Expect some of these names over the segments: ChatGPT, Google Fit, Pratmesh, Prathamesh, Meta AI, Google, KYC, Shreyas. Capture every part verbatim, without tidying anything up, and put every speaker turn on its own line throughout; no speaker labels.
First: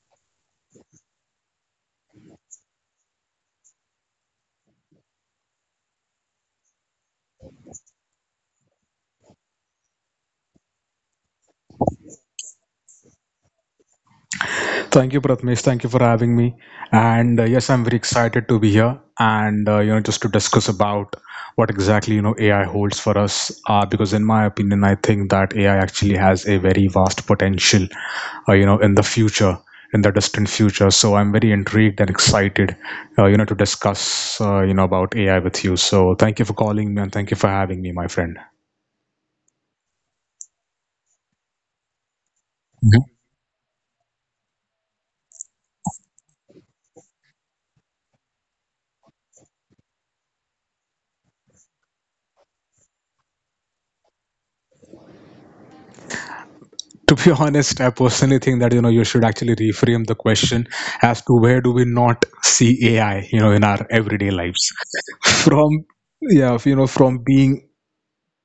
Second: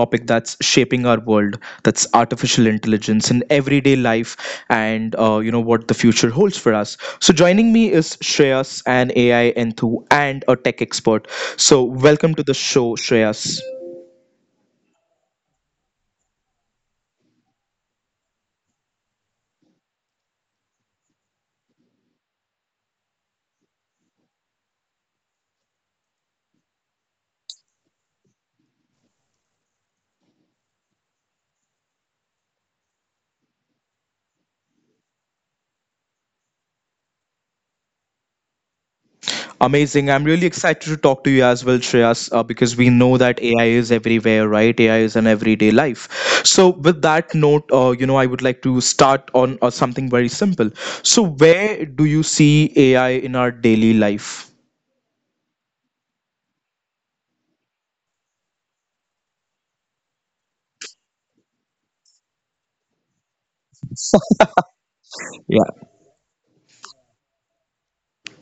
topic that's shaping our world, that's artificial intelligence in everyday life, and uh, you know what the future holds for us. So, joining me is Shreyas, an A I enthu and a tech expert. So, welcome to the show, Shreyas.
Thank you, Pratmesh. Thank you for having me. And uh, yes, I'm very excited to be here, and uh, you know, just to discuss about what exactly, you know, A I holds for us. Uh, because in my opinion, I think that A I actually has a very vast potential. Uh, you know, in the future, in the distant future. So I'm very intrigued and excited. Uh, you know, to discuss uh, you know, about A I with you. So thank you for calling me, and thank you for having me, my friend.
Amazing. I'm really excited to talk to you as well, Shreyas, uh, because we know that A I is everywhere, right? A I is in everyday life. So, with that note, uh, you know, I would like to start on uh, something very simple. So, where do you see A I in our daily life?
To be honest, I personally think that you know, you should actually reframe the question as to where do we not see A I, you know, in our everyday lives.
Yeah.
From, yeah, you know, from being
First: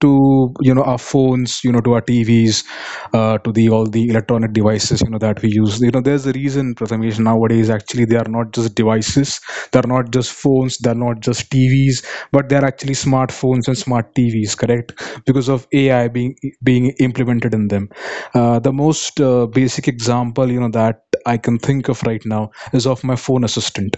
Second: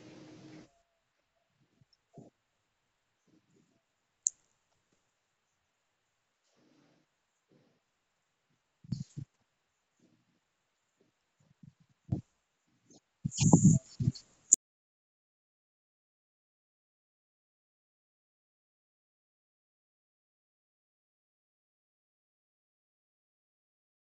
to, you know, our phones, you know, to our tvs, uh, to the all the electronic devices, you know, that we use. You know, there's a reason, prathamesh, nowadays actually they are not just devices, they're not just phones, they're not just tvs, but they're actually smartphones and smart tvs, correct, because of A I being, being implemented in them. Uh, the most uh, basic example, you know, that I can think of right now is of my phone assistant.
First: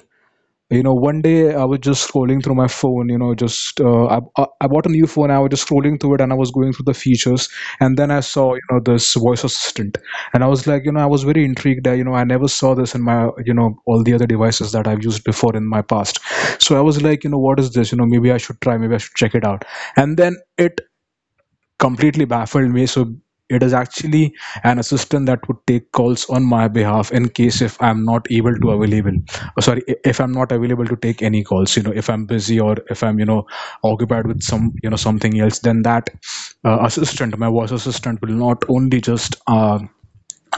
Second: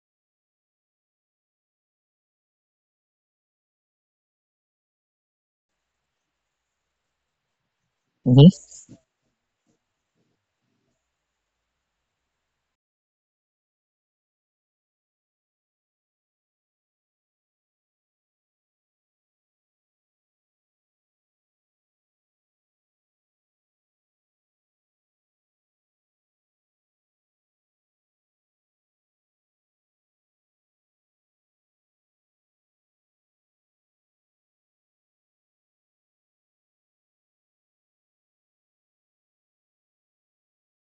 You know, one day I was just scrolling through my phone, you know, just uh, I, I I bought a new phone, I was just scrolling through it, and I was going through the features, and then I saw, you know, this voice assistant, and I was like, you know, I was very intrigued. I, you know, I never saw this in my, you know, all the other devices that I've used before in my past. So I was like, you know, what is this? You know, maybe I should try, maybe I should check it out. And then it completely baffled me. So it is actually an assistant that would take calls on my behalf in case if I'm not able to available. oh, Sorry, i- if I'm not available to take any calls, you know, if I'm busy or if I'm, you know, occupied with some, you know, something else, then that uh, assistant, my voice assistant, will not only just uh,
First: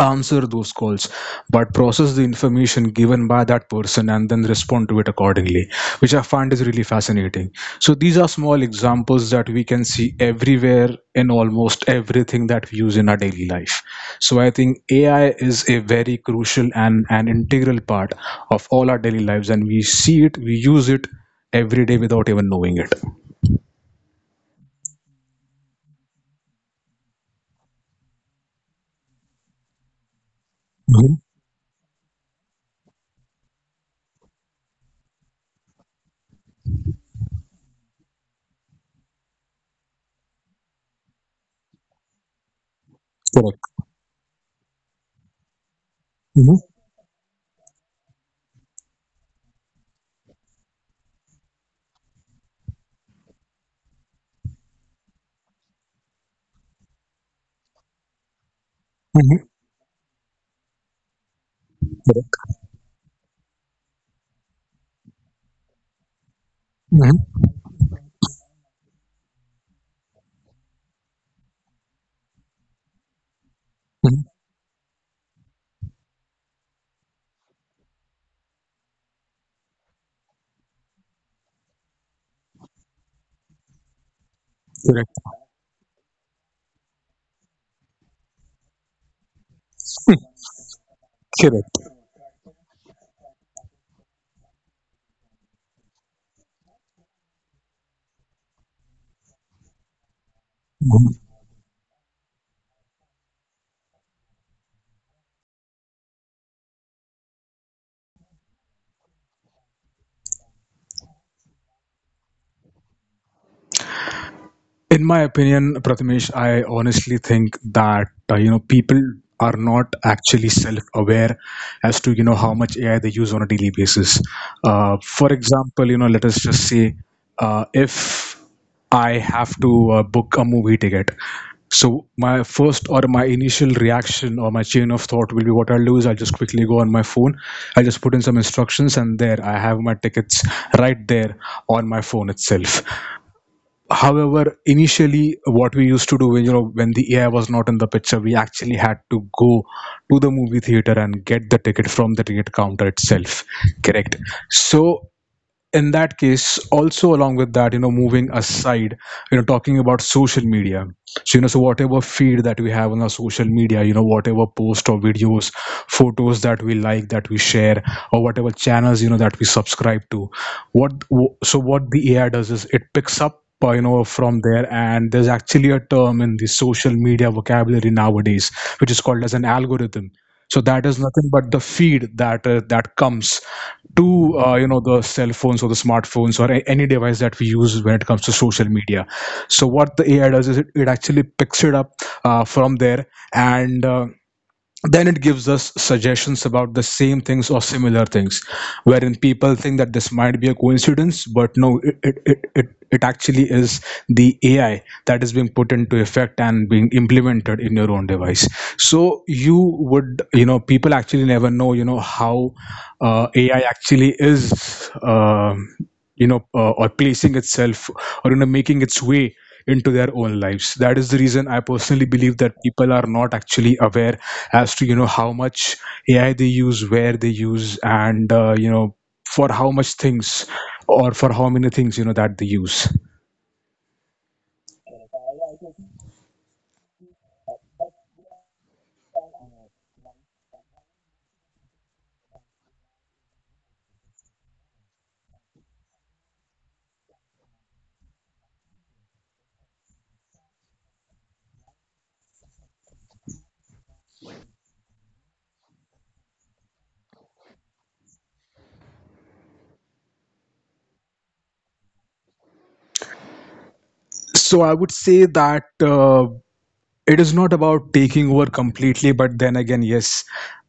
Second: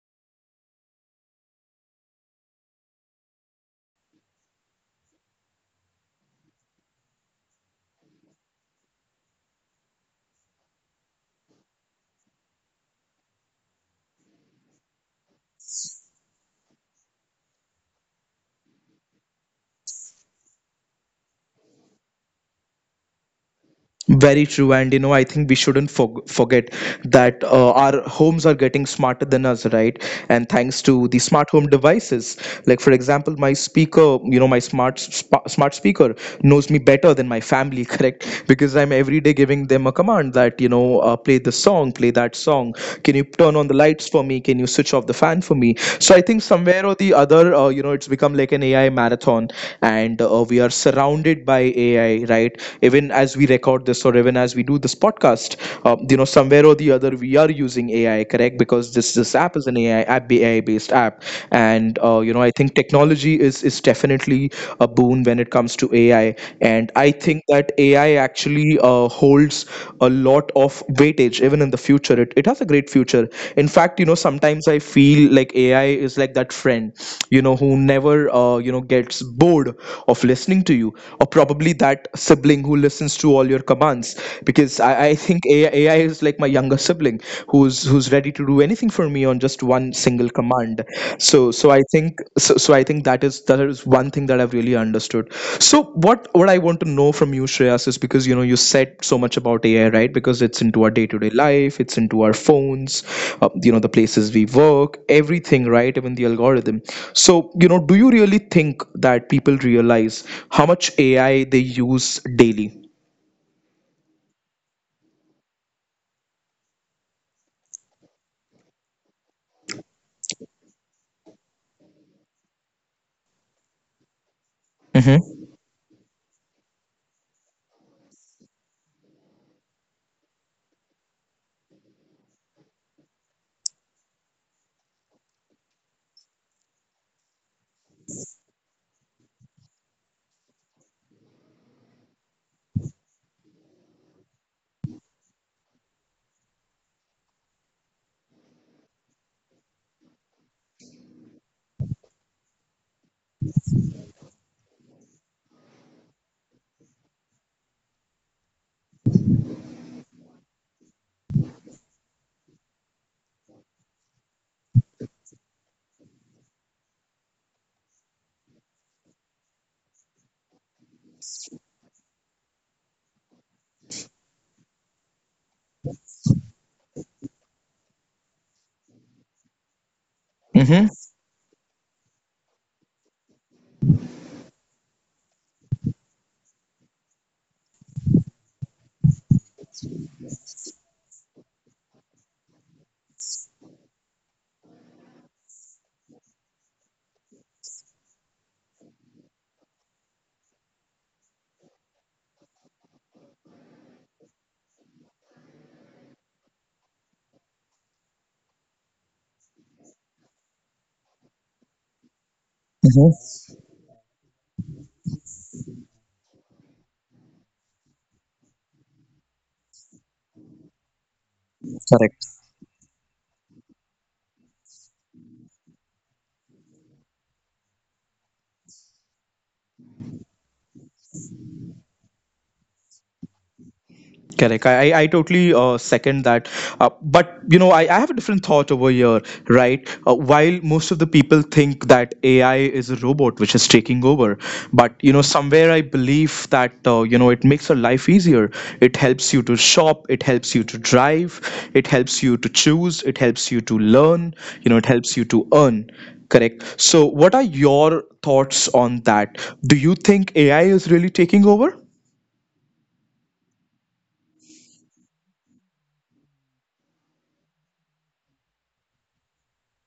answer those calls, but process the information given by that person and then respond to it accordingly, which I find is really fascinating. So these are small examples that we can see everywhere in almost everything that we use in our daily life. So I think A I is a very crucial and an integral part of all our daily lives, and we see it, we use it every day without even knowing it.
Very true, and you know, I think we shouldn't forg forget that uh, our homes are getting smarter than us, right? And thanks to
Mhm.
the smart home devices, like for example, my speaker, you know, my smart sp smart speaker knows me better than my family, correct? Because I'm every day giving them a command that, you know, uh, play this song, play that song. Can you turn
Correct.
on the lights for me? Can you switch off the fan for me? So I think
Mhm.
somewhere or the other, uh, you know, it's become like an A I marathon, and uh, we are surrounded by A I, right? Even as we check out this, or even as we do this podcast, uh, you know somewhere or the other we are using AI, correct? Because this this
Mhm.
app is an AI app, AI based app. And uh, you know I
Correct.
think technology is is definitely a boon when it comes to AI. And I
Mhm.
think that AI actually uh, holds a lot of weightage. Even in the future, it, it has a great future. In fact, you know
Mhm.
sometimes I feel like AI is like that friend you know who never uh, you know gets bored of listening to you, or probably that sibling who listens to all your commands, because I, I
Correct.
think A I is like my younger sibling who's who's ready to do anything for me on just one single command. So so
Correct.
I think so, so I think that is that is one thing that I've really understood. So what what I want to know from you, Shreyas, is, because you know you said so much about A I, right? Because it's into our day to
Mhm.
day life, it's into our phones, uh, you know the places we work, everything, right? Even the algorithm. So, you know, do you really think that people realize how much A I they use daily?
In my opinion, Prathamesh, I honestly think that uh, you know, people are not actually self-aware as to, you know, how much A I they use on a daily basis. Uh, for
Mm-hmm.
example, you know, let us just say uh, if I have to uh, book a movie ticket. So my first or my initial reaction or my chain of thought will be, what I'll do is I'll just quickly go on my phone. I'll just put in some instructions, and there I have my tickets right there on my phone itself. However, initially, what we used to do, when you know, when the A I was not in the picture, we actually had to go to the movie theater and get the ticket from the ticket counter itself. Correct. So in that case also, along with that, you know, moving aside, you know, talking about social media, so you know, so whatever feed that we have on our social media, you know, whatever post or videos, photos that we like, that we share, or whatever channels, you know, that we subscribe to, what, so what the A I does is it picks up, uh, you know, from there. And there's actually a term in the social media vocabulary nowadays which is called as an algorithm. So that is nothing but
Mm-hmm.
the feed that uh, that comes to, uh, you know, the cell phones or the smartphones or a- any device that we use when it comes to social media. So what the ai does is, it, it actually picks it up uh, from there, and uh, then it gives us suggestions about the same things or similar things, wherein people think that this might be a coincidence, but no, it it, it, it it actually is the A I that is being put into effect and being implemented in your own device. So you would, you know, people actually never know, you know, how uh, A I actually
Mm-hmm.
is, um you know, uh, or placing itself or, you know, making its way into their own lives. That is the reason I personally believe that people are
Correct.
not actually aware as to, you know, how much ai they use, where they use, and uh, you know, for how much things or for how many things, you know, that they use.
Correct. I, I I totally uh, second that. Uh, but, you know, I, I have a different thought over here, right? Uh, while most of the people think that A I is a robot which is taking over, but, you know, somewhere I believe that, uh, you know, it makes your life easier. It helps you to shop, it helps you to drive, it helps you to choose, it helps you to learn, you know, it helps you to earn. Correct. So, what are your thoughts on that? Do you think A I is really taking over?
So I would say that uh, it is not about taking over completely, but then again, yes,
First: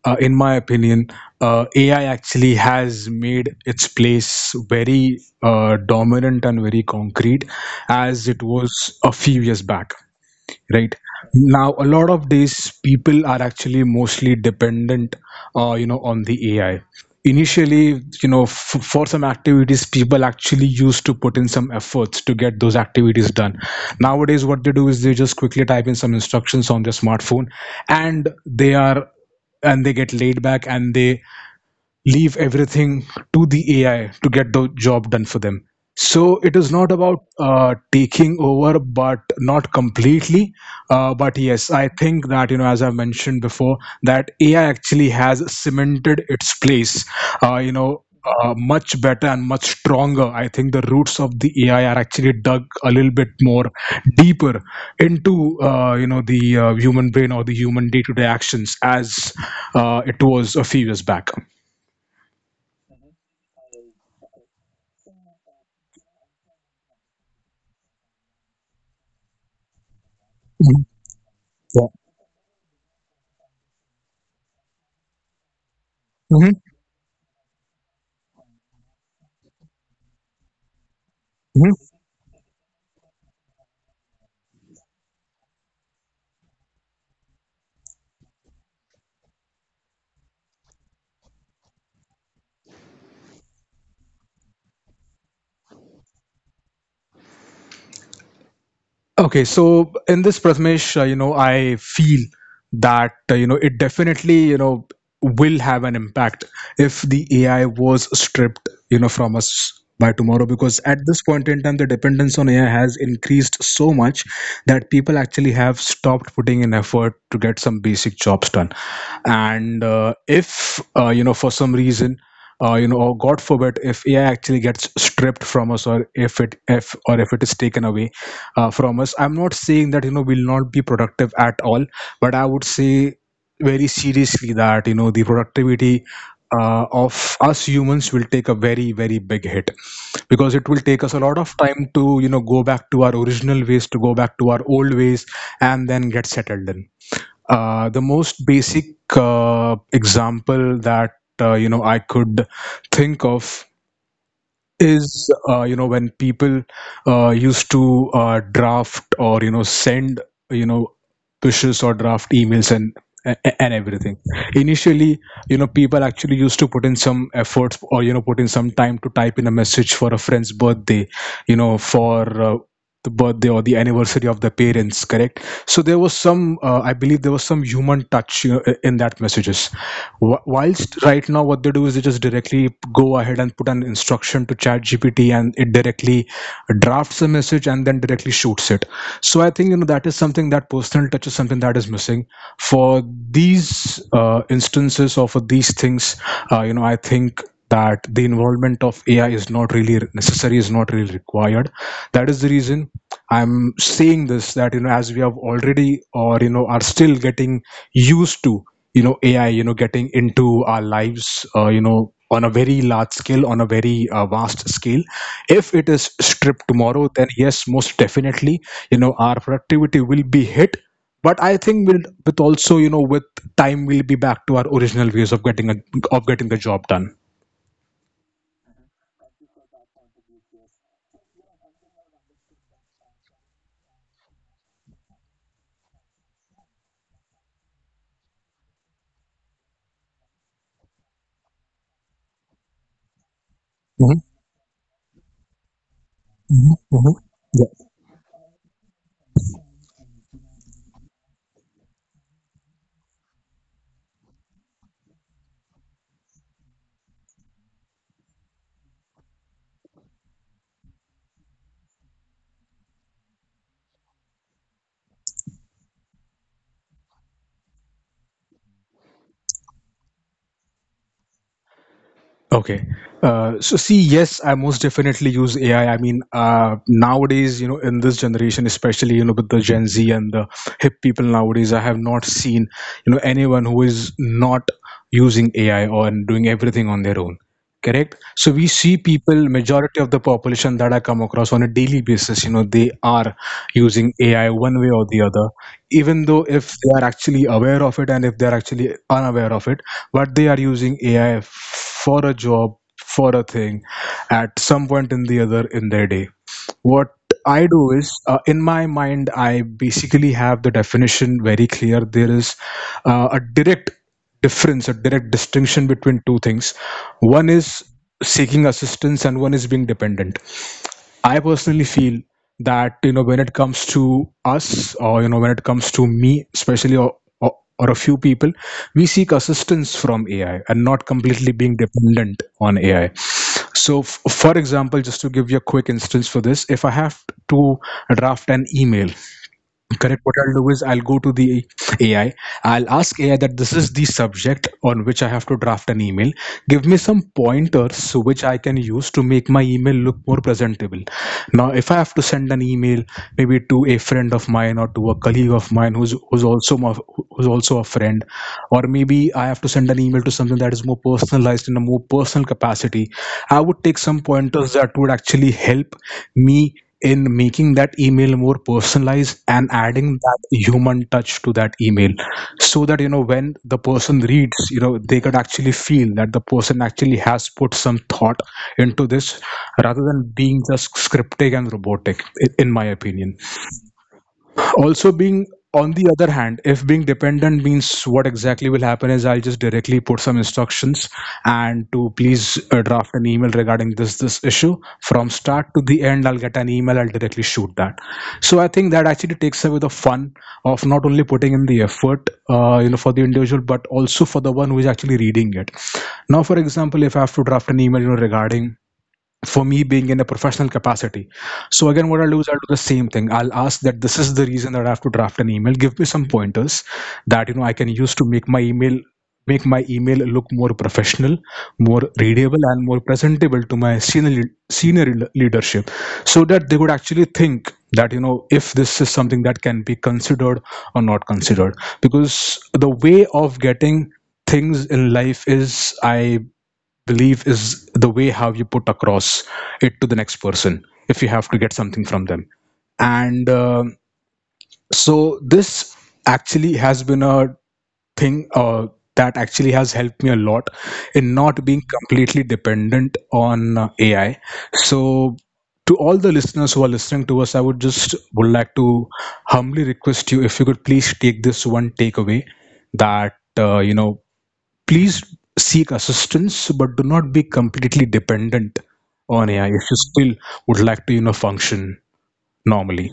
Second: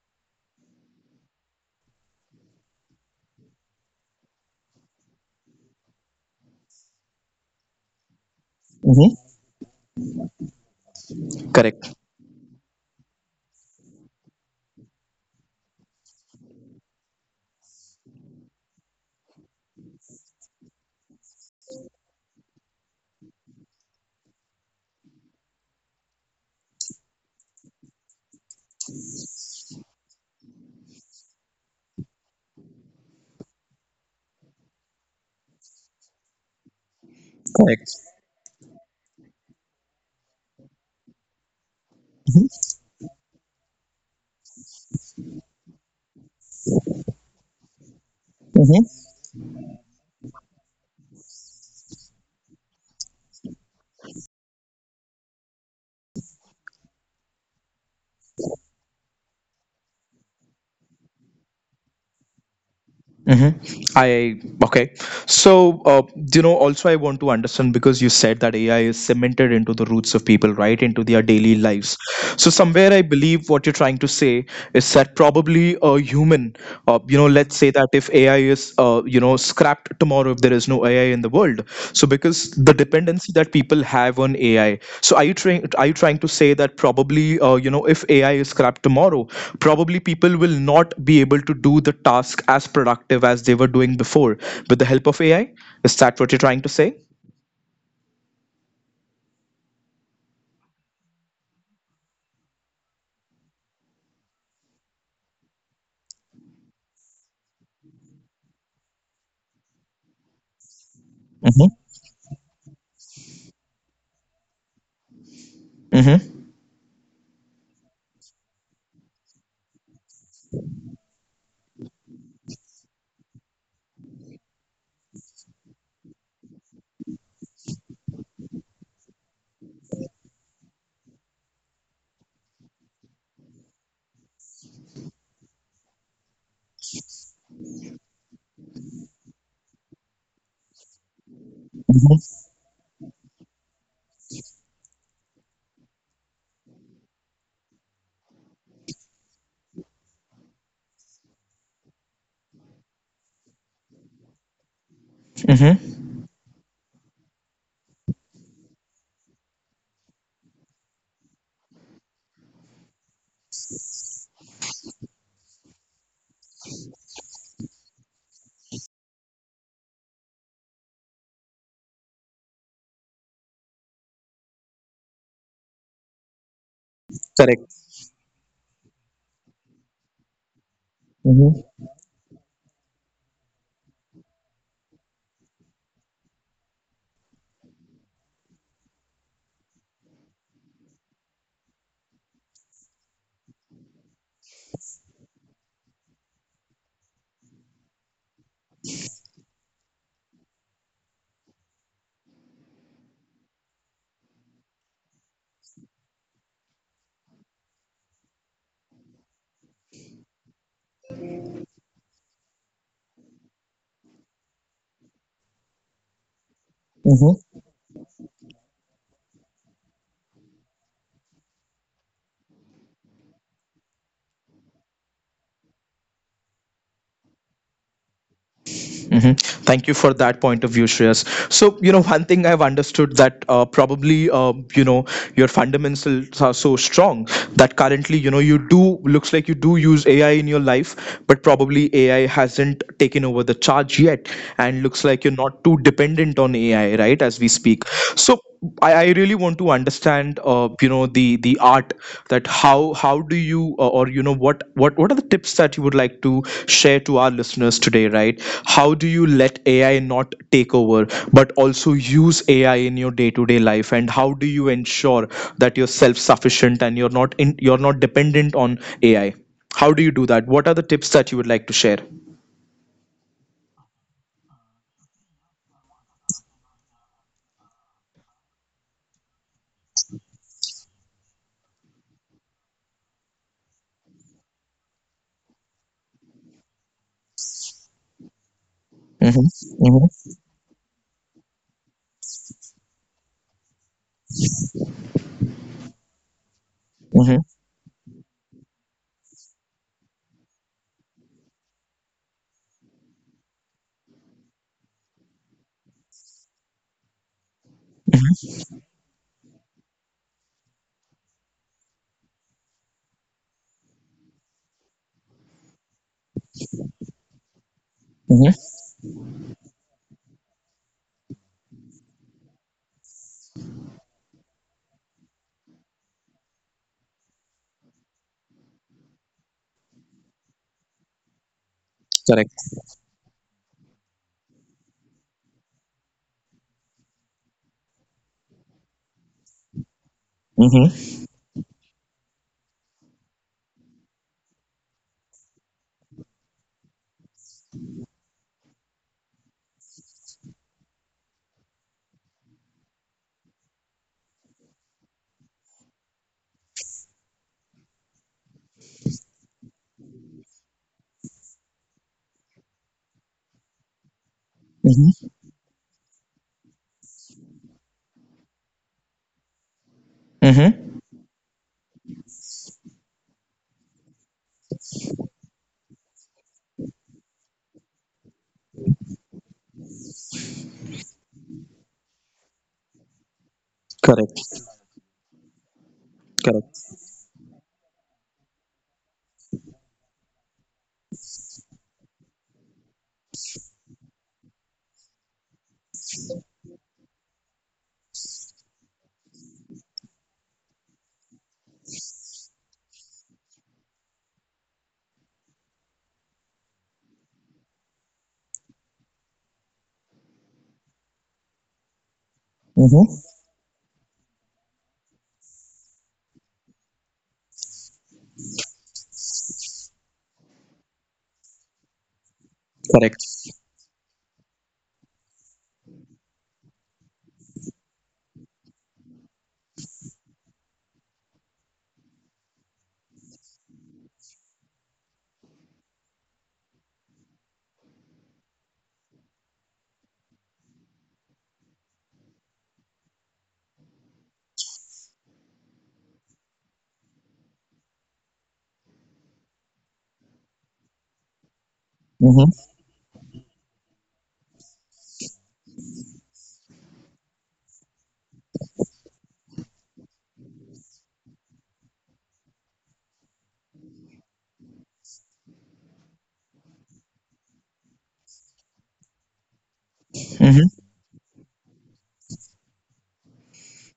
uh, in my opinion, uh, A I actually has made its place very uh, dominant and very concrete as it was
Mm-hmm.
a few years back. Right now
Correct.
a lot of these people are actually mostly dependent, uh, you know, on the A I. Initially, you know, f- for some activities people actually used to put in some efforts to get those activities done. Nowadays what they do is they just quickly type in some instructions on their smartphone, and they are, and they get laid back and they leave everything to the A I to get the job done for them. So it is not about
Correct.
uh, taking over, but not completely. Uh, but yes, I think
Mm-hmm.
that, you know, as I mentioned before, that A I actually has cemented its place. Uh, you know.
Mm-hmm.
Uh, much better and much stronger. I think the roots of the A I are actually dug a little bit more deeper into, uh, you know, the uh, human brain or the human day-to-day actions as uh, it was a few years back.
Mm-hmm. I okay. So, uh, you know, also I want to understand, because you said that A I is cemented into the roots of people, right, into their daily lives. So,
Yeah.
somewhere I believe what you're trying to say is that probably a human, uh, you know,
Hmm.
let's say that if A I is, uh, you know, scrapped tomorrow, if there is no A I in the world. So, because the
Hmm.
dependency that people have on A I. So are you trying are you trying to say that probably uh, you know if A I is scrapped tomorrow, probably people will not be able to do the task as productive as they were doing before with the help of A I? Is that what you're trying to say?
Okay, so in this, Prathamesh, uh, you know, I feel that uh, you know, it definitely, you know, will have an impact if the A I was stripped, you know, from us by tomorrow,
Mm-hmm.
because at this point in time the dependence on A I has increased so much that people actually
Mm-hmm.
have stopped putting in effort to get some basic jobs done, and uh, if uh, you know, for some reason, uh, you know, or God forbid, if A I actually gets stripped from us, or if it if or if it is taken away uh, from us, I'm not saying that, you know, we'll not be productive at all, but I would say very seriously that, you know, the productivity uh, of us humans will take a very very big hit, because it will take us a lot of
Mm-hmm.
time to, you know, go back to our original ways, to go back to our old ways and then get settled in. Uh, the most basic uh, example that, uh, you know, I could think of
Mm-hmm.
is, uh, you know, when people uh, used to uh, draft or, you know, send, you know, pushes or draft emails and a- and everything. Initially, you know, people actually used to put in some efforts or, you know, put in some time to type in a message for a friend's birthday, you know, for uh, the birthday or the anniversary of the parents, correct. So there was some, uh,
Correct.
I believe there was some human touch, you know, i- in that messages. Wh-
Mm-hmm.
whilst right now, what they do is they just directly go ahead and put an instruction to chat G P T, and it directly drafts a message and then directly shoots it. So I think, you know, that is something, that personal touch is something that is missing. For these uh, instances or for these things, uh, you know, I think that the involvement of A I is not really necessary, is not really required. That is the reason I'm saying this, that, you know, as we have already, or you know, are still getting used to, you know, A I, you know, getting into our lives, uh, you know, on a very large scale, on a very uh, vast scale, if it is stripped tomorrow, then yes, most definitely, you know, our productivity will be hit. But I think we'll, with also, you know, with time, we'll be back to our original ways of getting a, of getting the job done.
Mhm. Thank you for that point of view, Shreyas. So, you know, one thing I've understood, that uh, probably, uh, you know, your fundamentals are so strong that currently, you know, you do, looks like you do use A I in your life, but probably A I hasn't taken over the charge yet. And looks
Hmm.
like you're not too dependent on A I, right, as we
Hmm.
speak.
Hmm.
So, I, I really want to understand, uh, uh, you know the the art, that how how do you, uh, or you know what what what are the tips that you would like to share to our listeners today, right? How do you let AI not take over but also use AI in your day-to-day life, and how do you ensure that you're self-sufficient and you're not in you're not dependent on AI? How do you do that? What are the tips that you would like to share?
Okay. Uh, so see, yes, I most definitely use A I. I I mean, uh, nowadays, you know, in this generation, especially, you know, with the Gen Z and the hip people nowadays, I have not seen, you know, anyone who is not using A I or doing everything on their own. Correct.
Mm-hmm.
So we see
Mm-hmm.
people, majority of the population that I come across on a daily basis, you know, they are using A I one way or the other. Even though
Mm-hmm.
if they are actually aware of it and if they are actually unaware of it, but they are using A I for a job, for a thing at some point in the other in their day. What I do is, uh, in my mind, I basically have the definition very clear. There is uh, a direct difference, a direct distinction between two things. One
Mm-hmm.
is seeking assistance, and one is being dependent. I personally feel that you know when it comes to us, or you know when it comes to me, especially or, or, or a few people, we seek assistance from A I and not completely being
Correct.
dependent on A I. So, f- for example, just to give you a quick instance for this, if I have to draft an email,
Mm-hmm.
correct. What I'll do is I'll go to the A I. I'll ask A I that this is the subject on which I have to draft an email. Give me some pointers which I can use to make my email look more presentable. Now, if I have to send an email maybe to a friend of mine or to a colleague of mine who's who's also my, who's also a friend, or maybe I have to send an email to something that is more personalized in a more personal capacity, I would take some
Mm-hmm.
pointers that would actually help me in making that email more personalized and
Mm-hmm.
adding that human touch to that email, so that you know when the person reads, you know, they could actually feel that the person actually has put some thought into this rather than being just scriptic and robotic, i- in my opinion.
Correct.
Also being on
Correct.
the other hand, if being dependent means, what exactly will happen is I'll just directly put some instructions and to please uh, draft an email regarding this this issue from start to the end, I'll get an email, I'll directly shoot that. So I think that actually takes away the fun of not only putting in the effort, uh, you know, for the individual, but also for the one who is actually reading it. Now for example, if I have to draft an email, you know, regarding for me being in a professional capacity. So again,
Mm-hmm.
what I'll do is I'll do the same thing. I'll ask that this is the reason that I have to draft an email. Give me some pointers that you know I can use to make my email make my email look more professional, more
Correct.
readable, and more presentable to my senior senior le- leadership, so that they would actually think that you know if this is something that can be considered or not considered. Because the way of getting things in life is, I belief, is the way how you put across it to the next person if you have to get something from them. And um so this actually has been a thing uh, that actually has helped me a lot in not being completely dependent on uh, A I. So, to all the listeners who are listening to us, I would just would like to humbly request you, if you could please take this one takeaway that uh, you know, please seek assistance, but do not be completely dependent on A I if you
Mm-hmm.
still would like to, you know, function normally.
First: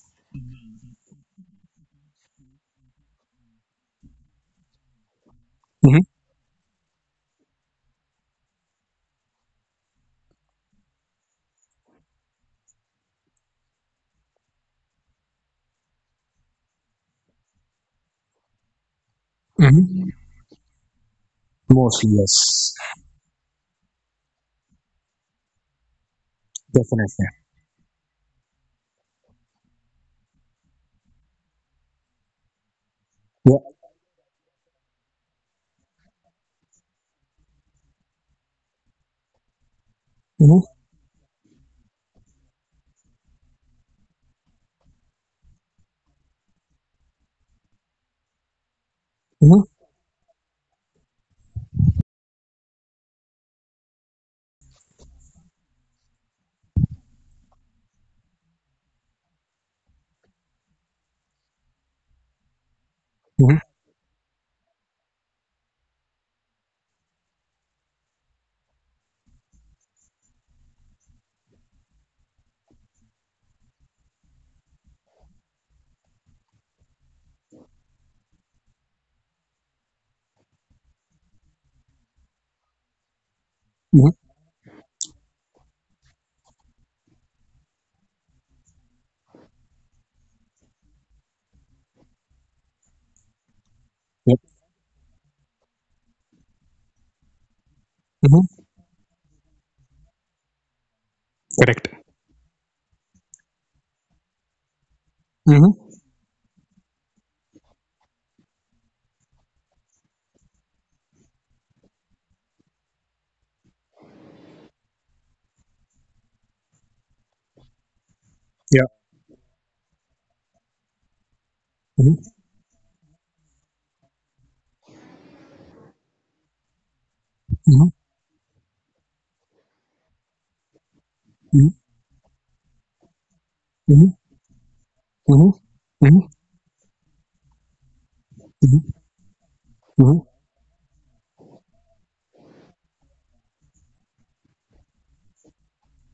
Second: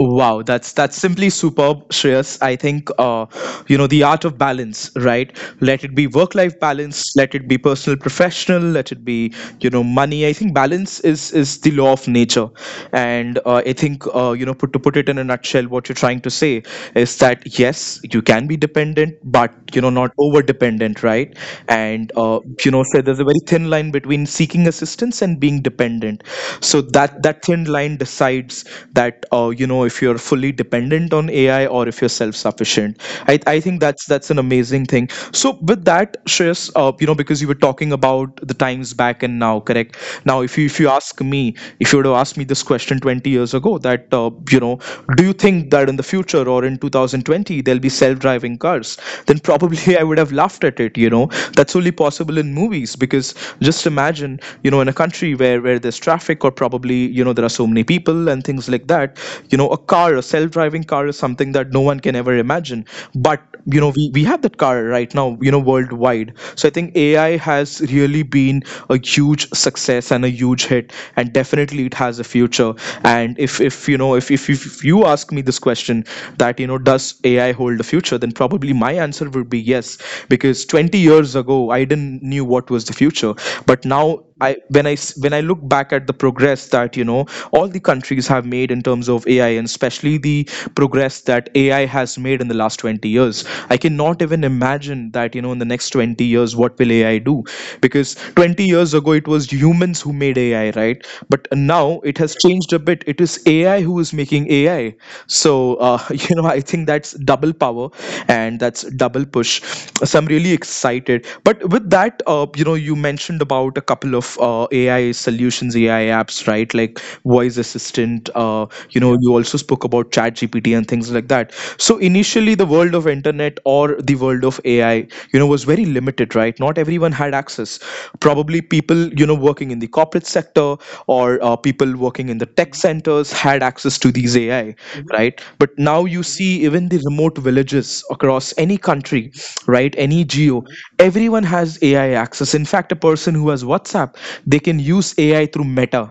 Wow, that's that's simply superb, Shreyas. I think uh, you know the art of balance, right? Let it
Hmm.
be work-life balance, let it be personal, professional, let it be you know money. I think balance is is the law of nature, and uh, I think, uh, you know put to put it in a nutshell, what you're trying to say is that yes, you can be dependent, but you know
Hmm.
not over-dependent, right?
Mostly,
And uh, you
yes.
know, so there's a very thin line between seeking assistance and being dependent, so that
Definitely.
that thin line decides that, uh, you know if you're fully dependent on AI or if you're self-sufficient. i,
Yeah.
I think that's that's an amazing thing. So, with that Shreyas, uh, you know because you were talking about the times back and now, correct? Now, if
Hmm.
you if you ask me, if you would have asked me this question twenty years ago that, uh, you know do you think that in the future or in two thousand twenty there'll be self-driving cars, then
Hmm.
probably I would have laughed at it you know That's only possible in movies, because just imagine, you know in a country where where there's traffic, or probably you know there are so many people and things like that. You know a car a self-driving car is something that no one can ever imagine but
Hmm.
you know we, we have that car right now, you know worldwide. So I think AI has really been a huge success and a huge hit, and definitely it has a future. And if if you know if if, if you ask me this question that, you know does A I hold the future, then probably my answer would be yes. Because twenty years ago, I didn't knew what was the future, but
Hmm.
now, I when I s- when I look back at the progress that you know all the countries have made in terms of A I, and especially the progress that A I has made in the last twenty years, I cannot
Yep.
even imagine that, you know in the next twenty years, what will A I do? Because
Hmm.
twenty years ago it was humans who made A I, right? But
Correct.
now it has changed a bit, it is AI who is making AI. So,
Hmm.
uh, you know I think that's double power, and that's double push. So I'm really excited. But with that, uh, you know you mentioned about a couple of uh, AI solutions, AI apps, right? Like voice assistant. Uh,
Yeah.
you know yeah, you also spoke about chat G P T and things like that. So
Hmm.
initially, the world of internet, or the world of AI, you know was very limited, right? Not everyone had access.
Hmm.
Probably people people you know working in the corporate sector, or uh,
Hmm.
people working in the tech centers, had access
Hmm.
to these AI. Right? But now
Hmm.
you see, even the remote villages across any
Hmm.
country, right,
Hmm.
any geo, everyone has AI access. In fact, a person who has WhatsApp, they can use AI through Meta,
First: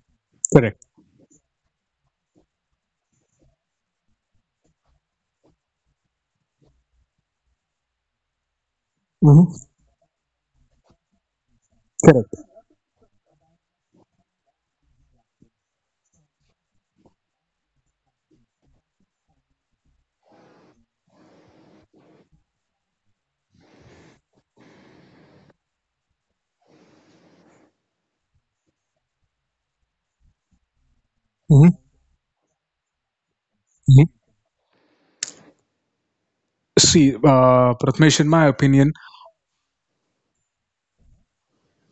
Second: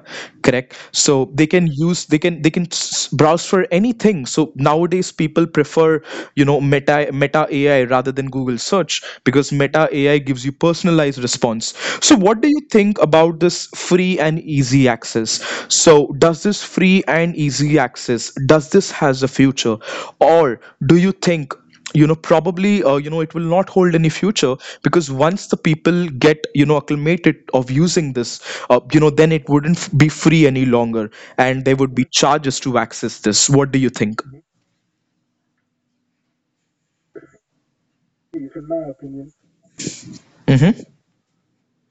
correct?
Correct.
So they can use they can they can s- browse for anything. So nowadays people prefer, you know meta meta AI rather than Google search, because
Hmm.
Meta A I gives you personalized response. So,
Correct.
what do you think about this free and easy access? So, does this free and easy access does this has a future? Or do you think, you know probably, uh, you know it will not hold any future, because once the people get, you know acclimated of using this, uh, you know then it wouldn't f- be free any longer, and there
Hmm.
would be charges to access this. What do you
Hmm.
think?
See, uh, Pratmesh, in my opinion,
Mm-hmm.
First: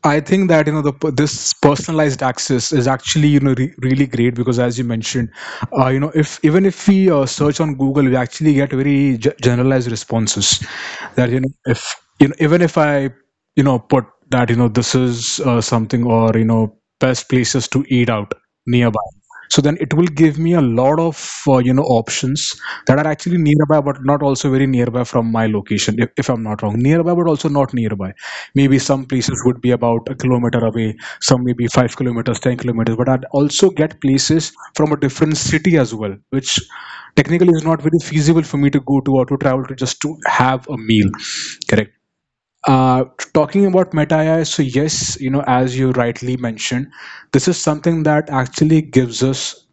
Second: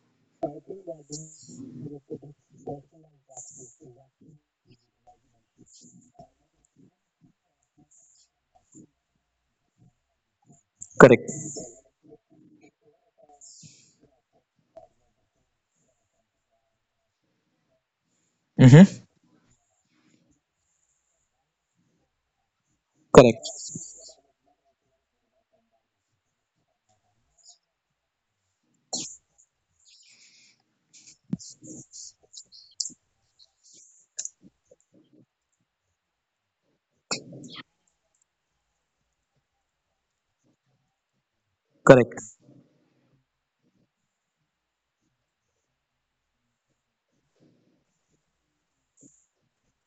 I think that you know the per- this personalized access is actually you know re- really great because as you mentioned, uh, you know, if even if we uh, search on Google, we actually get very ge- generalized responses.
Correct.
That you know if you know even if I you know put that you know this is uh, something or you know best places to eat out
Mm-hmm.
nearby, so then it will give me a lot of uh, you know options that are
Correct.
actually nearby but not also very nearby from my location, if, if I'm not wrong, nearby but also not nearby. Maybe some places would be about a kilometer away, some maybe five kilometers, ten kilometers, but I'd also get places from a different city as well, which technically is not very feasible for me to go to or to travel to just to have a meal. Correct.
Correct.
uh, Talking about Meta A I, so yes, you know, as you rightly mentioned, this is something that actually gives us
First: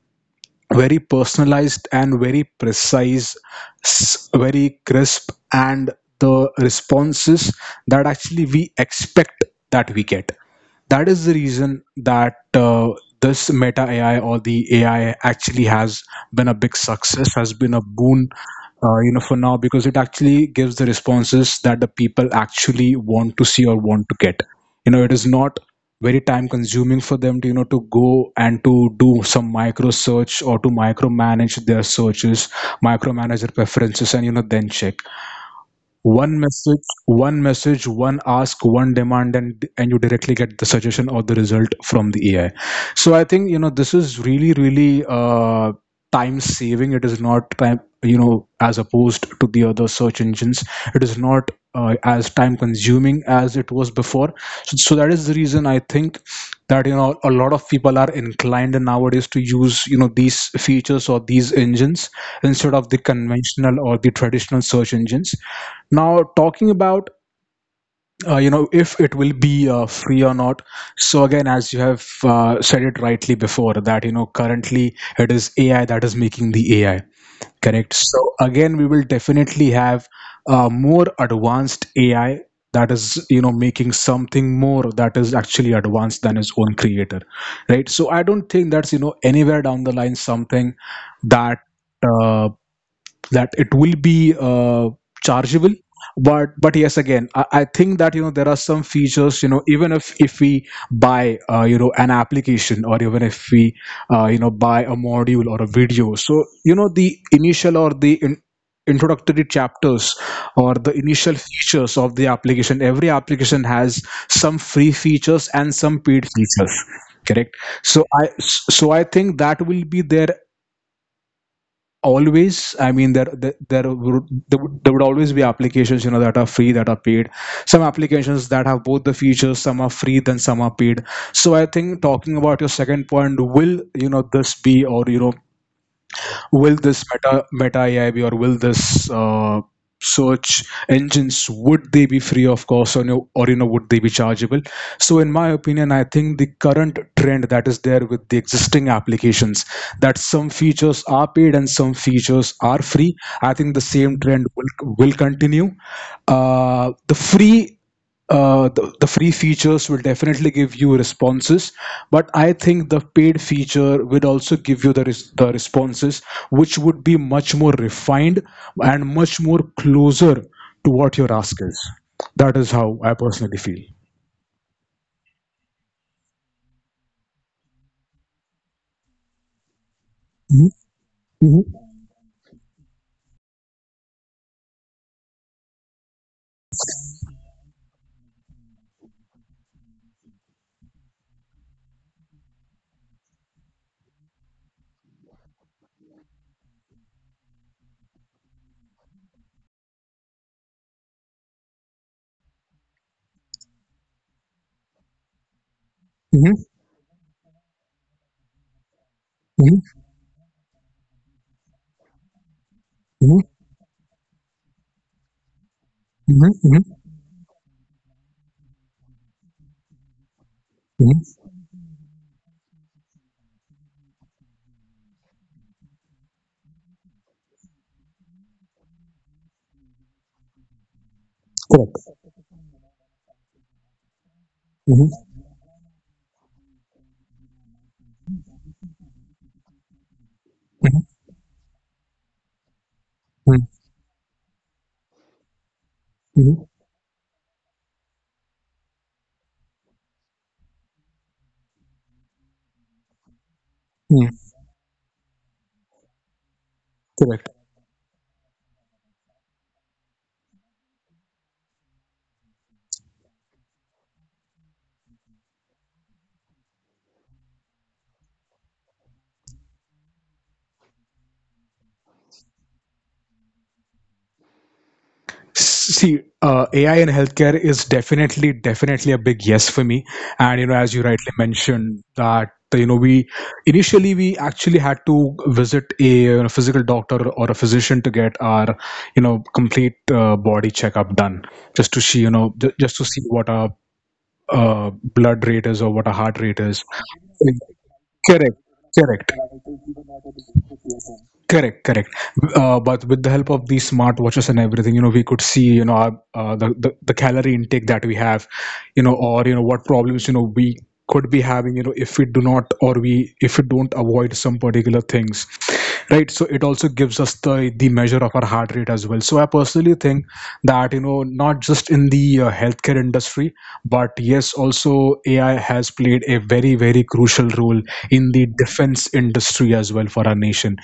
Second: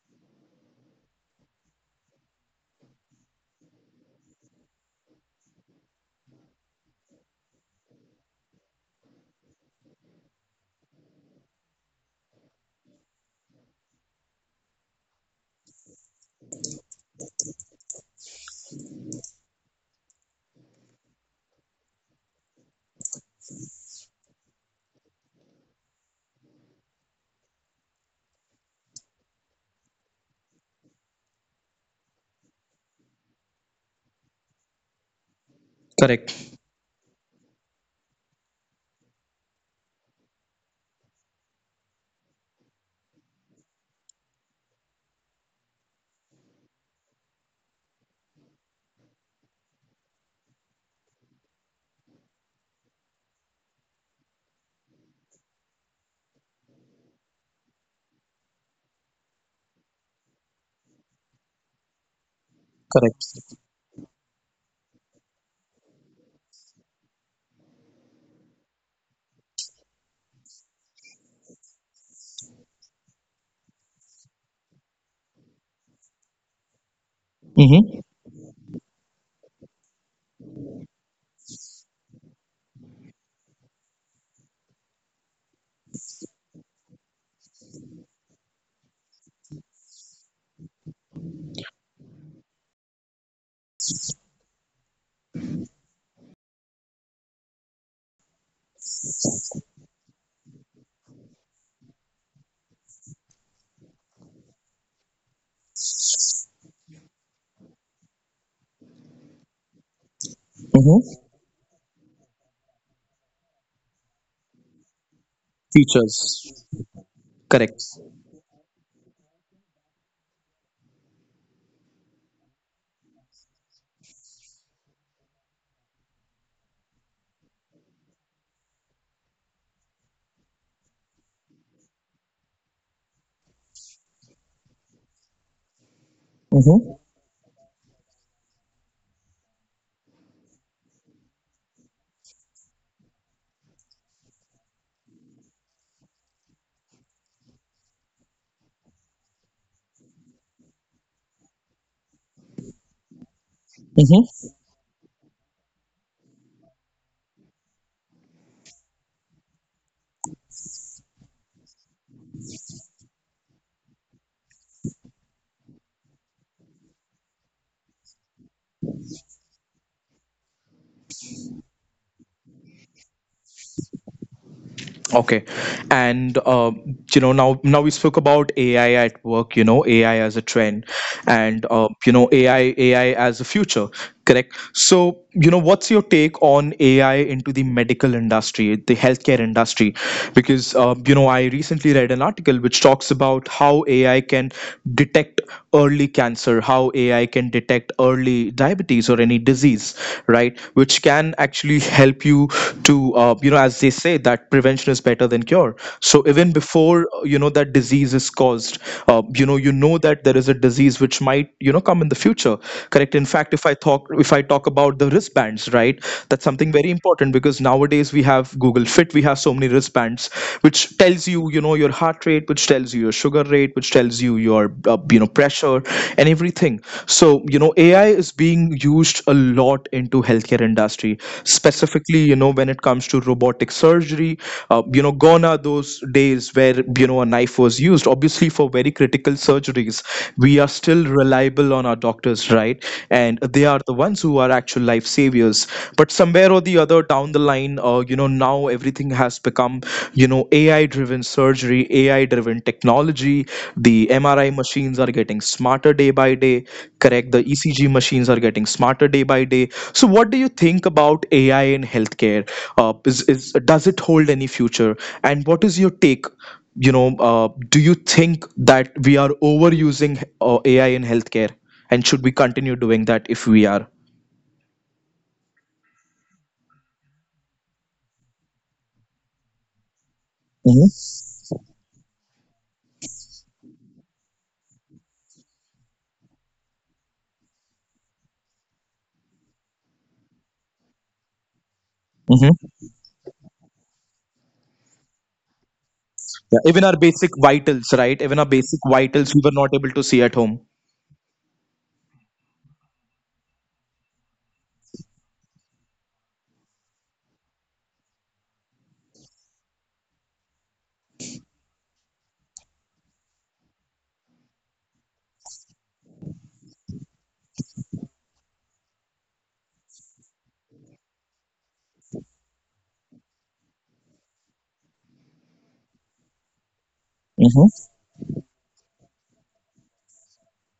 very personalized and very precise, s- very crisp, and the responses that actually we expect, that we get. That is the reason that uh, this Meta AI or the AI actually has been a big success, has been a boon, uh, you know, for now, because it actually gives the responses that the people actually want to see or want to get. You know, it is not very time consuming for them to you know to go and to do some micro search or to micromanage their searches micromanage their preferences, and you know then check one
Correct.
message one message, one ask, one demand, and and you directly get the suggestion or the result from the AI. So I think you know this is really really, uh, time saving. It is not time, you know, as opposed to the other search engines, it is not uh, as time consuming as it was before. So, so that is the reason I think that you know a lot of people are inclined nowadays to use you know these features or these engines instead of the
Correct.
conventional or the traditional search engines. Now, talking about uh, you know if it will be uh, free or not. So again, as you have uh, said it rightly before, that you know currently it is A I that is making the A I. Correct.
Mm-hmm.
So again, we will definitely have uh, more advanced A I that is you know making something more that is actually advanced than its own creator, right? So I don't think that's you know anywhere down the line something that uh, that it will be uh, chargeable, but but yes again I, I think that you know there are some features you know even if if we buy uh, you know an application or even if we uh, you know buy a module or a video, so you know the initial or the in, introductory chapters or the
Mm-hmm.
initial features of the application. Every application has some free features and some paid
Features.
features. Correct.
Correct.
So i so I think that will be there always. I mean there there, there would there would there would always be applications you know that are free, that are paid, some applications that have both the features, some are free then some are paid. So I think talking about your second point, will you know this be or you know will
Mm-hmm.
this meta meta A I be or will this uh, search engines, would they be free of cost, or no, or you know would they be chargeable. So in my opinion I think the current trend that is there with the existing applications, that some features are paid and some features are free, I think the same trend
Mm-hmm.
will will continue. Uh, the free, uh, the, the free features will definitely give you responses, but I think the paid feature will also give you the, res- the responses, which would be much more refined and much more closer to what your ask is. That is how I personally feel.
Okay. And, um, you know now now we spoke about A I at work. You know A I as a
Mhm.
trend,
Mhm.
and uh, you know A I A I as a future. Correct. So, you know what's your take on A I into the medical industry, the healthcare industry? Because uh, you know, I recently read an article which talks about how A I can detect early cancer, how A I can detect early diabetes or any disease disease right, which can actually help you to uh, you know, as they say that prevention is better than cure. So
Mhm.
even before uh, you know that disease is caused, uh, you know, you
Mhm.
know that there is a disease which might you know come in the future, correct. In
Mhm.
fact, if i talk if I talk about the wristbands, right, that's something very important because nowadays we have Google Fit, we have so many wristbands which
Mhm. Mhm.
tells
Mhm.
you you know your heart rate, which tells you your sugar rate, which tells you your uh, you know pressure and everything. So you know A I is being used a lot into healthcare industry,
Correct.
specifically you know when it comes to robotic surgery. Uh, you
Mhm.
know, gone are those days where you know a knife was used obviously for very critical surgeries. We are
Mhm.
still reliable on our doctors, right, and
Mhm.
they are the ones who are actual life saviors. But somewhere
Mhm.
or the other down the line, uh, you know now everything has become you know A I driven surgery, AI driven technology. The
Mhm.
M R I machines are getting smarter day by day, correct. The
Correct.
E C G machines are getting smarter day by day. So what do you think about A I in healthcare? Uh, is, is does it hold any future, and what is your take, you know? Uh, do you think that we are overusing uh, A I in healthcare, and should we continue doing that if we are?
See, uh, A I in healthcare is definitely, definitely a big yes for me. And you know, as you rightly mentioned, that you know, we initially we actually had to visit a you know physical doctor or a physician to get our you know complete uh, body checkup done, just to see you know
Mhm.
ju- just to see what our uh, blood rate is or what our heart rate
Yeah,
is.
even our basic vitals, right? Even our
Correct,
basic
correct.
vitals, we were not able to see at home.
Correct, correct. Uh, but with the help of these smartwatches and everything, you know, we could see, you know, our, uh, the, the the calorie intake that we have, you know, or you know what problems, you know, we could be having, you know if we do not or we if we don't avoid some particular things, right? So it also gives us the the measure of our heart rate as well. So I personally think that, you know not just in the uh, healthcare industry, but yes, also AI has played a very, very crucial
Mm-hmm.
role in the defense industry as well for our nation.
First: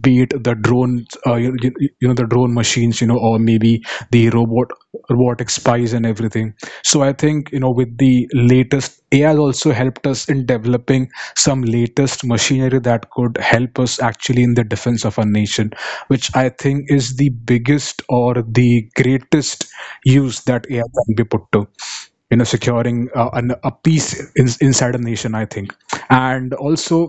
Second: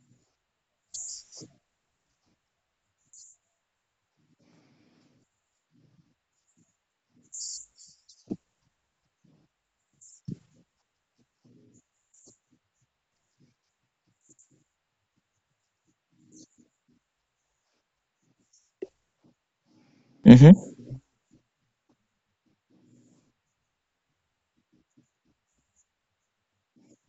Be it the drone uh, you, you you know the drone machines, you know or or maybe the robot robotic spies and everything. So I think, you know with the latest, AI has also helped us in developing some latest machinery that could help us actually in the defense of our nation, which I think is the biggest or the greatest use that
Mm-hmm.
AI can be put to, you know securing uh, an, a peace in, inside a nation, I think. And also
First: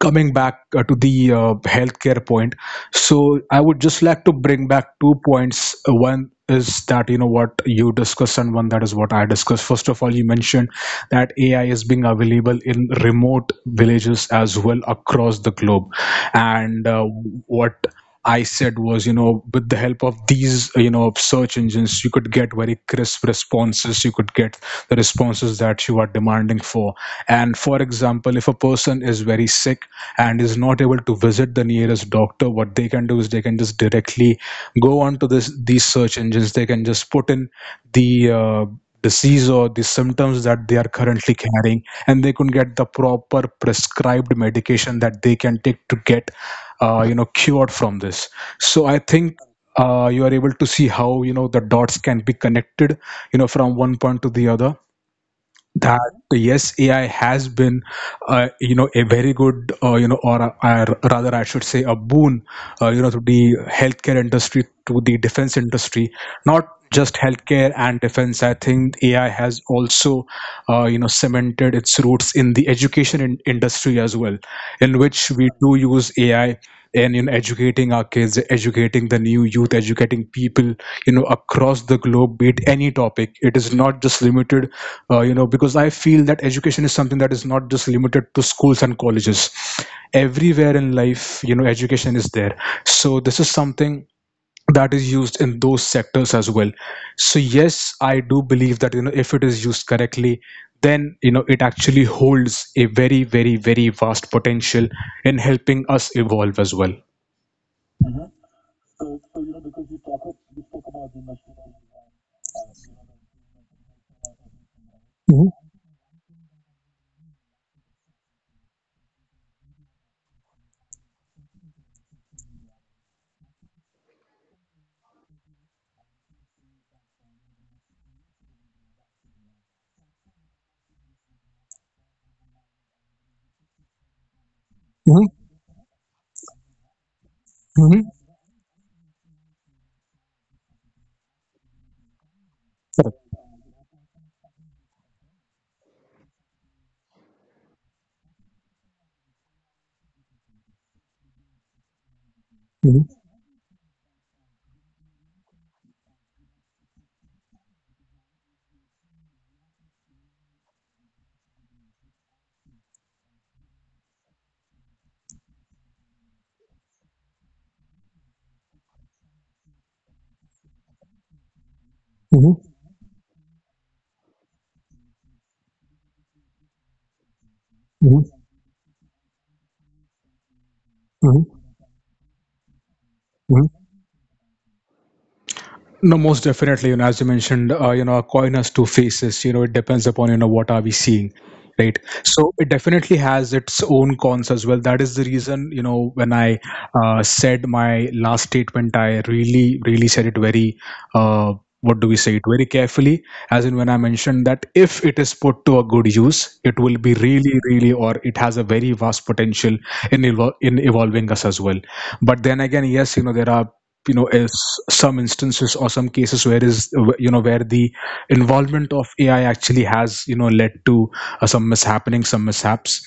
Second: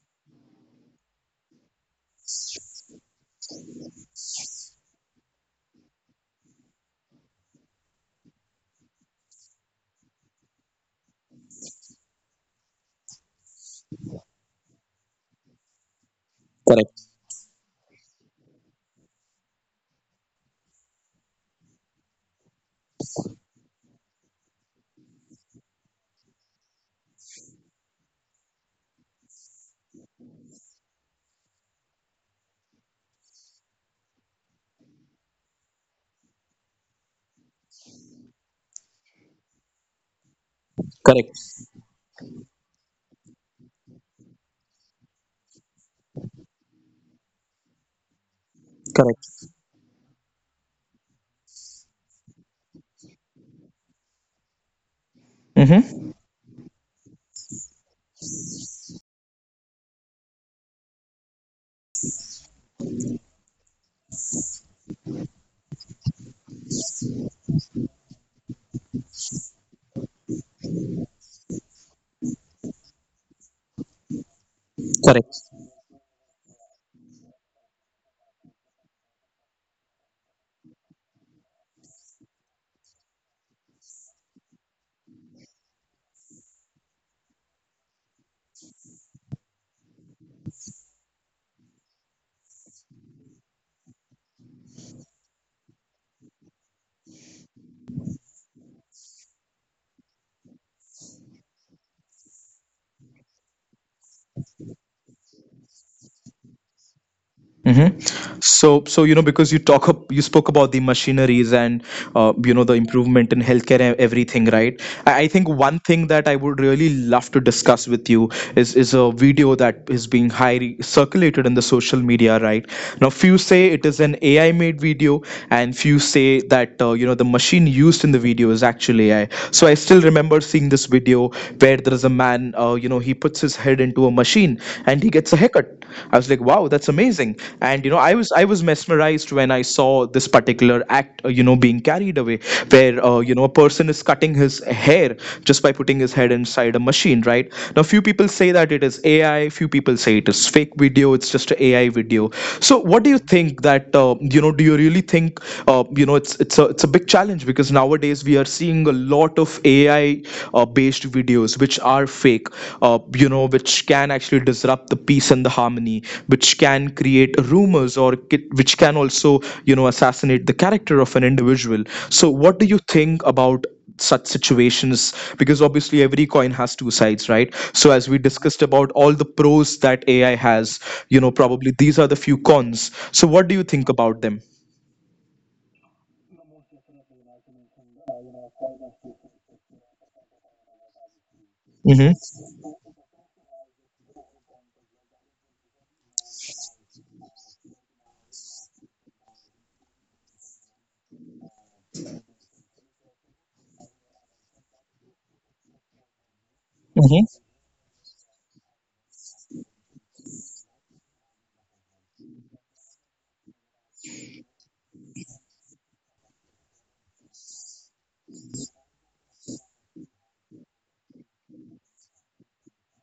coming back uh, to the uh, healthcare point. So I would just like to bring back two points. Uh, one is that, you know what you discussed, and one that is what I discussed. First of all, you mentioned that AI is being available in remote villages as well across the globe. And
Correct.
uh, what I said was, you know, with the help of these, you know, search engines, you could get very crisp responses. You could get the responses that you are demanding for. And for example, if a person is very sick and is not able to visit the nearest doctor, what they can do is they can just directly go onto this these search engines. They can just put in the uh, disease or the symptoms that they are currently
Correct.
carrying, and they could get the proper prescribed medication that they can take to get uh, you know cured from this. So I think
Correct.
uh, you are able to see how, you know the dots can be connected, you know from one point to the other,
Mm-hmm.
that yes, AI has been uh, you know a very good, uh, you know or, a- or rather I should say, a boon, uh, you know to the healthcare industry, to the defense industry. Not just healthcare and defense, I think AI has also uh, you know cemented its roots in the education in- industry as well, in which
Correct.
we do use AI and in educating our kids, educating the new youth, educating people, you know across the globe, be it any topic. It is not just limited, uh, you know because I feel that education is something that is not just limited to schools and colleges. Everywhere in life, you know education is there. So this is something that is used in those sectors as well. So yes, I do believe that, you know if it is used correctly, then, you know it actually holds a very, very, very vast potential in helping us evolve as well.
Mm-hmm. So, so you know, because you talk up, you spoke about the machineries and uh, you know the improvement in healthcare and everything, right? I, I think
Mm-hmm.
one thing that I would really love to discuss with you is is a video that is being highly circulated in the social media, right? Now, few say it is an A I made video, and few say that uh, you know the machine used in the video is actually A I. So I still remember seeing this video where there is a man, uh, you know, he he puts his head into a machine and he gets a haircut. I was like, wow, that's amazing. And you know,
Mm-hmm.
I was I was mesmerized when I saw this particular act, uh, you know, being carried away, where uh, you know a person is cutting his hair just by putting his head inside a machine, right? Now, few people say that it is A I. Few people say it is fake video. It's just a AI video. So, what do
Mm-hmm.
you think that uh, you know? Do you really think uh, you know it's it's a it's a big challenge because nowadays we are seeing a lot of A I uh, based videos which are fake, uh, you know, which can actually disrupt the peace and the harmony, which can create rumors or ki- which can also, you know, assassinate the character of an individual. So,
Mm-hmm.
what do you think about such situations? Because obviously every coin has two sides, right? So as we
Mm-hmm.
discussed about all the pros that A I has, you know probably these are the few cons. So what do you
Mm-hmm.
think about them?
No, most definitely. You know, as you mentioned, uh, you know, a coin has two faces. You know, it depends upon, you know what are we seeing, right?
Mm-hmm.
So it definitely has its own cons as well. That is the reason, you know when I uh, said my last statement, I really, really said it very. Uh, what do we say? It very carefully, as in when I mentioned that if it is put to a good use, it will be
Mm-hmm.
really, really, or it has a very vast potential in evol- in evolving us as well. But then again, yes, you know there are, you know is some instances or some cases where is you know where the involvement of A I actually has, you know led to uh, some mishappening, some mishaps.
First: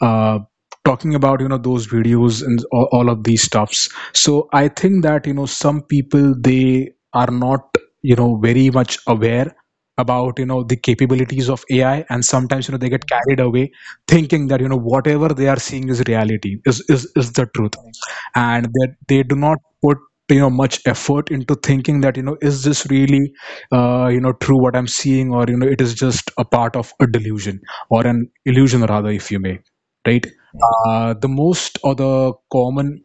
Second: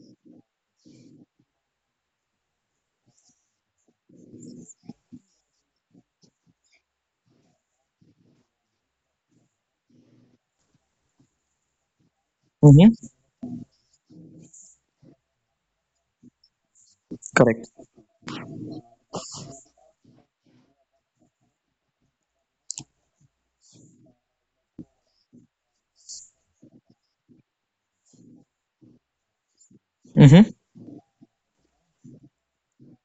Uh, Talking about you know those videos and all, all of these stuffs. So I think that, you know some people, they are not, you know very much aware about, you know the capabilities of A I, and sometimes, you know they get
Mm-hmm.
carried away thinking that, you know whatever they are seeing is reality, is is, is the
Correct.
truth, and that they do not put, you know much effort into thinking that, you know is this really, uh, you know true, what I'm seeing, or you know it is just a part of a delusion, or an illusion rather, if you may, right?
Mm-hmm.
Uh, the most or the common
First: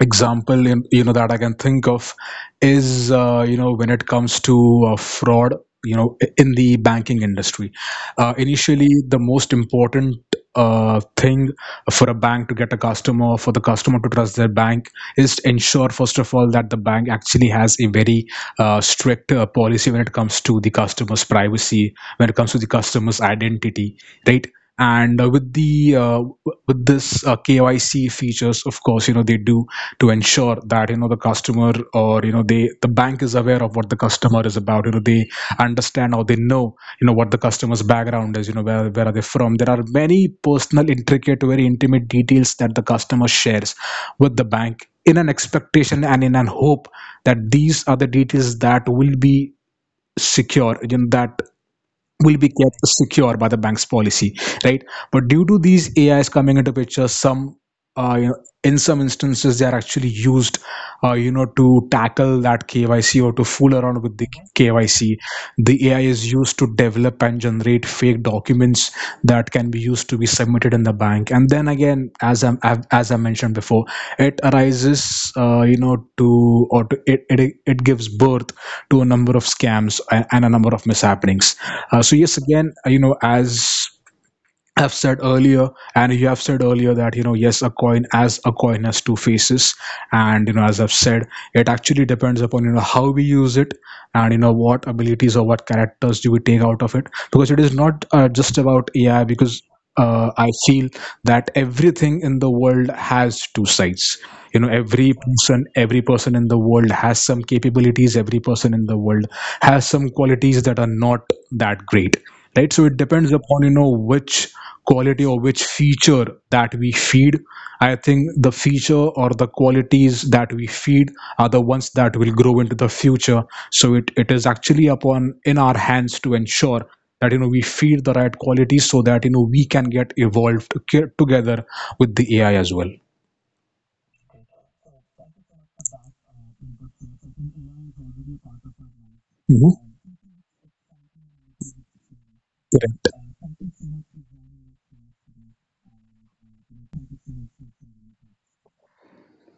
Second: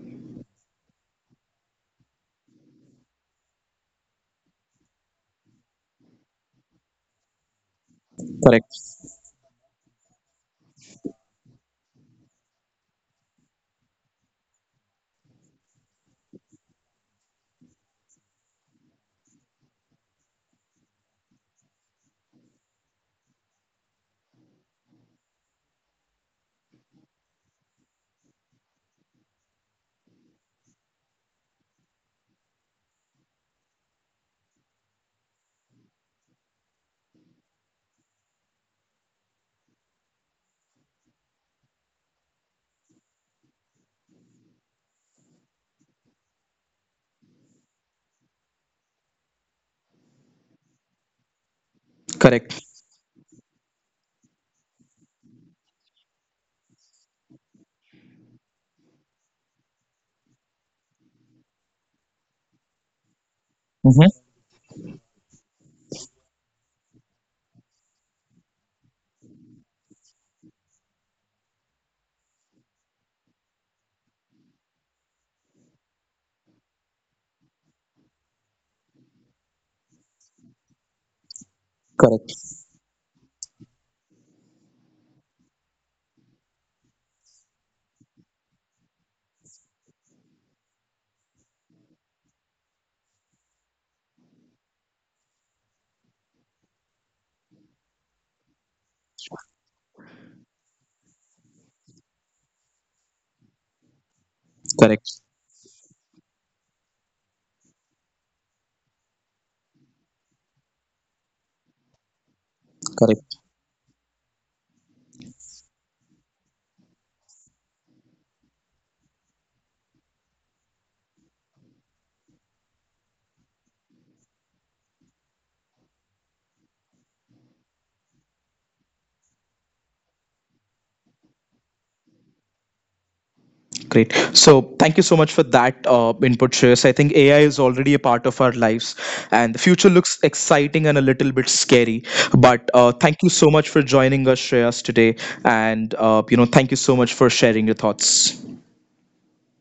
example in, you know that I can think of is, uh, you know when it comes to uh, fraud, you know i- in the banking industry. Uh, initially,
Correct.
the most important uh, thing for a bank to get a customer, for the customer to trust their bank, is to ensure first of all that the bank actually has a very uh, strict uh, policy when it comes to the customer's privacy, when it comes to the customer's identity, right? And uh, with the uh, w- with this uh, K Y C features, of course, you know they do, to ensure that, you know the customer, or you know they the bank is aware of what the customer is about. You know they understand or they know, you know what the customer's background is, you know where, where are they from. There are many personal, intricate, very intimate details that the customer shares with the bank in an expectation and in an hope that these are the details that will be secure, you know that will be
Correct.
kept secure by the bank's policy, right? But due to these AIs coming into picture, some uh, you know, in some instances, they are actually used, uh, you know to tackle that KYC or to fool around with
Mm-hmm.
the KYC. The A I is used to develop and generate fake documents that can be used to be submitted in the bank. And then again, as I as I mentioned before, it arises, uh, you know, to or to, it, it it gives birth to a number of scams and a number of mishappenings. Uh, so yes,
Correct,
again, uh, you know, as I've said earlier, and you have said earlier that, you know, yes, a coin as a coin has two faces, and, you know, as I've said, it actually depends upon, you know how we use it, and, you know what abilities or what characters do we take out of it, because it is not, uh, just about A I, because, uh, I feel that everything in the world has two sides. You know, every
correct,
person, every person in the world has some capabilities. Every person in the world has some qualities that are not that great, right? So it depends
correct.
upon, you know which quality or which feature that we feed. I think the feature or the qualities that we feed are the ones that will grow into the future. So it, it is actually upon in our hands to ensure that, you know we feed the right qualities so that, you know we can get evolved together with the A I as well.
Great. So, thank you so much for that uh, input, Shreyas. I think A I is already a part of our lives, and the future
Hmm.
looks exciting and a little bit scary. But uh,
Correct.
thank you so much for joining us, Shreyas, today, and uh, you know, thank you so much for sharing your thoughts.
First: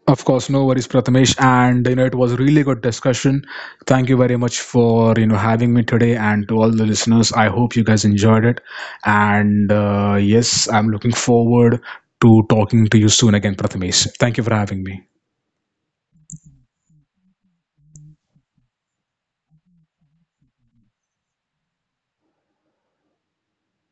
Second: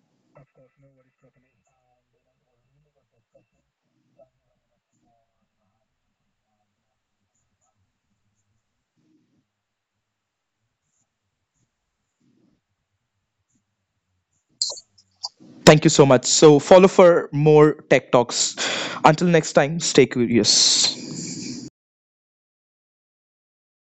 Of course, no worries, Prathamesh. And, you know, it was a really good discussion. Thank you very much for, you know having me today, and to all the listeners. I hope you guys enjoyed it. And uh, yes, I'm looking forward to talking to you soon again, Prathamesh. Thank you for having me.
Thank you so much. So, follow for more tech talks. Until next time, stay curious.